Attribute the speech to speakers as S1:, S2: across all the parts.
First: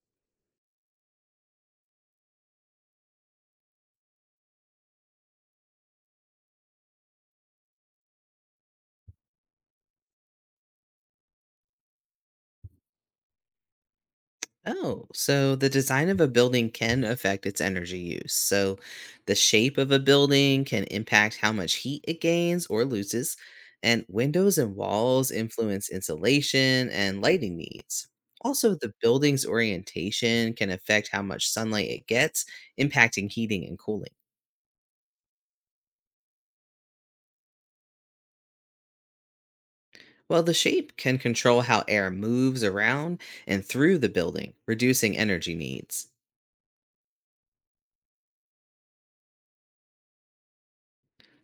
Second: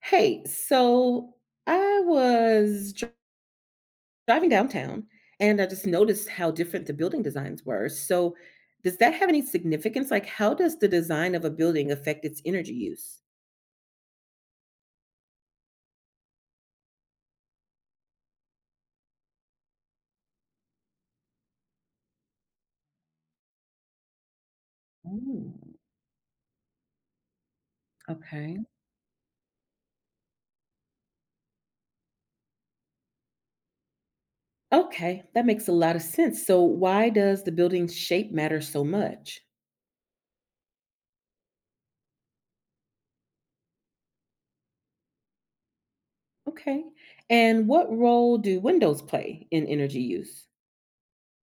S1: Hey, so I was driving downtown and I just noticed how different the building designs were. So, does that have any significance? Like, how does the design of a building affect its energy use?
S2: Oh, so the design of a building can affect its energy use. So the shape of a building can impact how much heat it gains or loses, and windows and walls
S1: Ooh,
S2: influence insulation and lighting needs.
S1: okay.
S2: Also, the building's orientation can affect how much sunlight it gets, impacting heating and cooling.
S1: Okay, that makes a lot of sense. So, why does the building's shape matter so much?
S2: While the shape can control how air moves around and through the building, reducing energy needs.
S1: Okay. And what role do windows play in energy use?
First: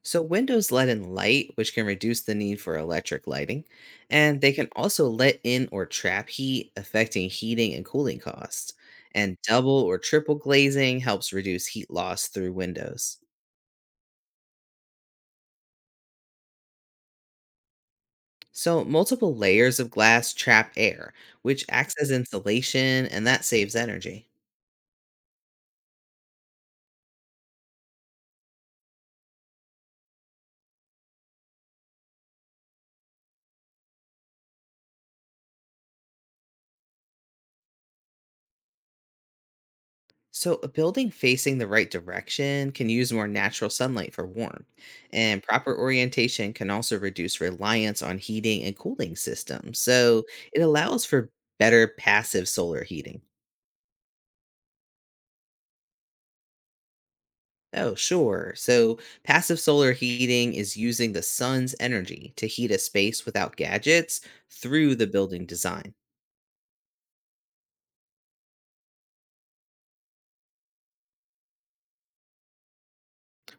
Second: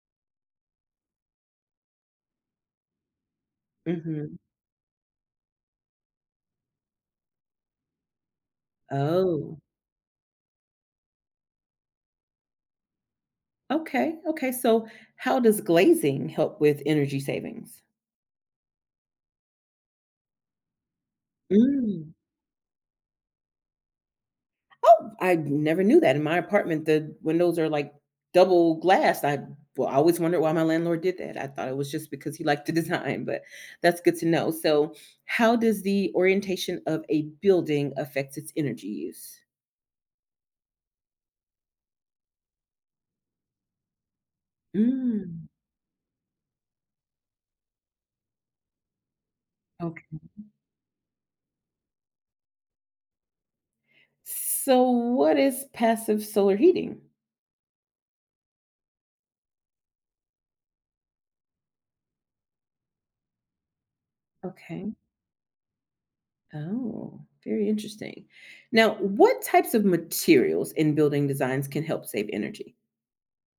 S2: So windows let in light, which can reduce the need for electric lighting,
S1: Hmm.
S2: and they can also let in or trap heat, affecting heating and cooling costs. And
S1: Oh,
S2: double or triple glazing helps reduce heat loss through windows.
S1: okay. Okay. So, how does glazing help with energy savings?
S2: So multiple layers of glass trap air, which acts as
S1: Mm.
S2: insulation, and that saves energy.
S1: Oh, I never knew that. In my apartment, the windows are like double glass. I always wondered why my landlord did that. I thought it was just because he liked the design, but that's good to know. So, how does the orientation of a building affect its energy use?
S2: So, a building facing the right direction can use more natural sunlight for warmth, and
S1: Mm.
S2: proper orientation can also reduce reliance on heating and cooling systems.
S1: Okay.
S2: So, it allows for better passive solar heating.
S1: So, what is passive solar heating?
S2: Oh, sure. So, passive solar heating is using the sun's energy to heat a space without gadgets
S1: Okay.
S2: through the building design.
S1: Oh, very interesting. Now, what types of materials in building designs can help save energy?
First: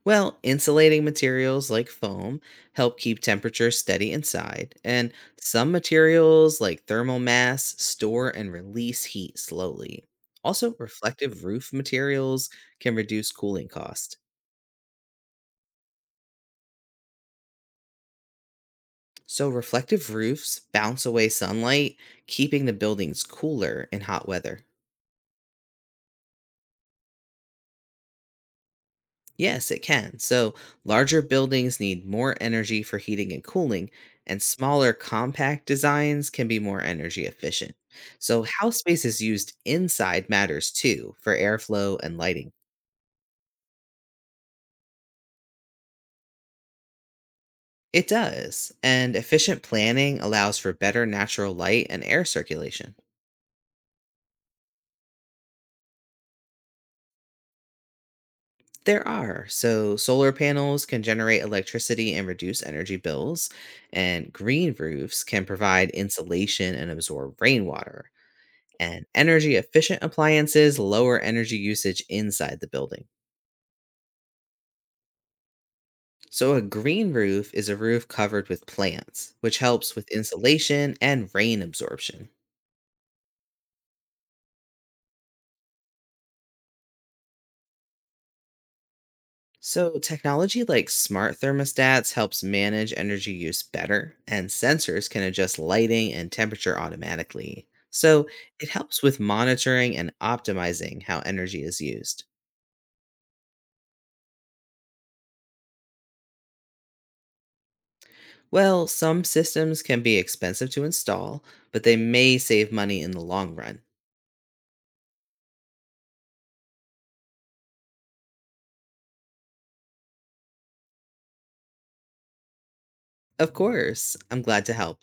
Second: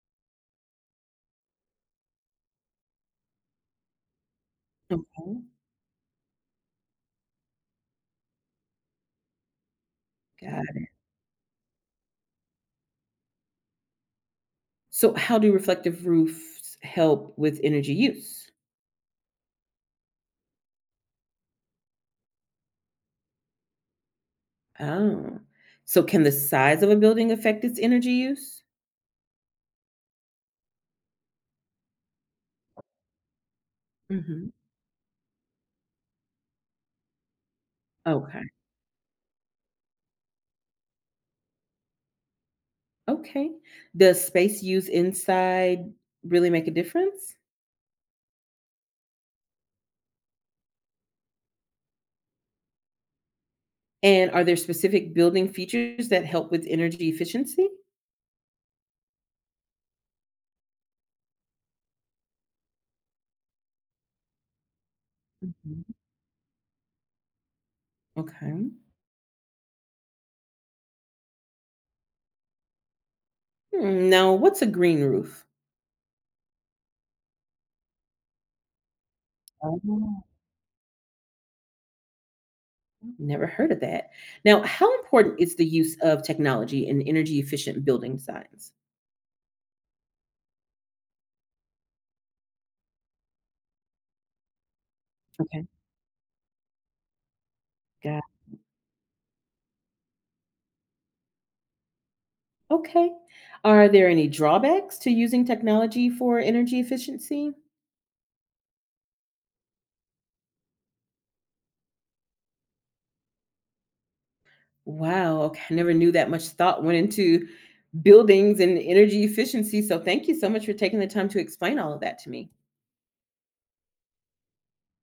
S2: Well, insulating materials like foam help keep temperature steady inside, and
S1: Okay.
S2: some materials like thermal mass store and release heat slowly. Also,
S1: Got.
S2: reflective roof materials can reduce cooling cost.
S1: So how do reflective roofs help with energy use?
S2: So, reflective roofs bounce away sunlight, keeping the buildings cooler in hot weather.
S1: Oh. So can the size of a building affect its energy use?
S2: Yes, it can. So, larger buildings need more energy for heating and cooling, and
S1: Hmm.
S2: smaller, compact designs can be more energy efficient. So,
S1: Okay.
S2: how space is used inside matters too for airflow and lighting.
S1: Okay. Does space used inside really make a difference?
S2: It does, and efficient planning allows for better natural light and air circulation.
S1: And are there specific building features that help with energy efficiency?
S2: There are, so solar panels can generate electricity and reduce energy bills, and green roofs can provide
S1: Hmm.
S2: insulation and absorb rainwater
S1: Okay.
S2: and energy efficient appliances lower energy usage inside the building.
S1: Hmm, now, what's a green roof?
S2: So, a green roof is a roof covered with plants, which helps with
S1: Oh.
S2: insulation and rain absorption.
S1: Never heard of that. Now, how important is the use of technology in energy efficient building designs?
S2: So, technology like smart thermostats helps manage energy use better, and sensors can adjust
S1: Okay.
S2: lighting and temperature automatically. So, it helps with monitoring and optimizing how energy is used.
S1: Okay. Are there any drawbacks to using technology for energy efficiency?
S2: Well, some systems can be expensive to install, but they may save money in the long run.
S1: Wow, okay. I never knew that much thought went into buildings and energy efficiency. So thank you so much for taking the time to explain all of that to me.
S2: Of course. I'm glad to help.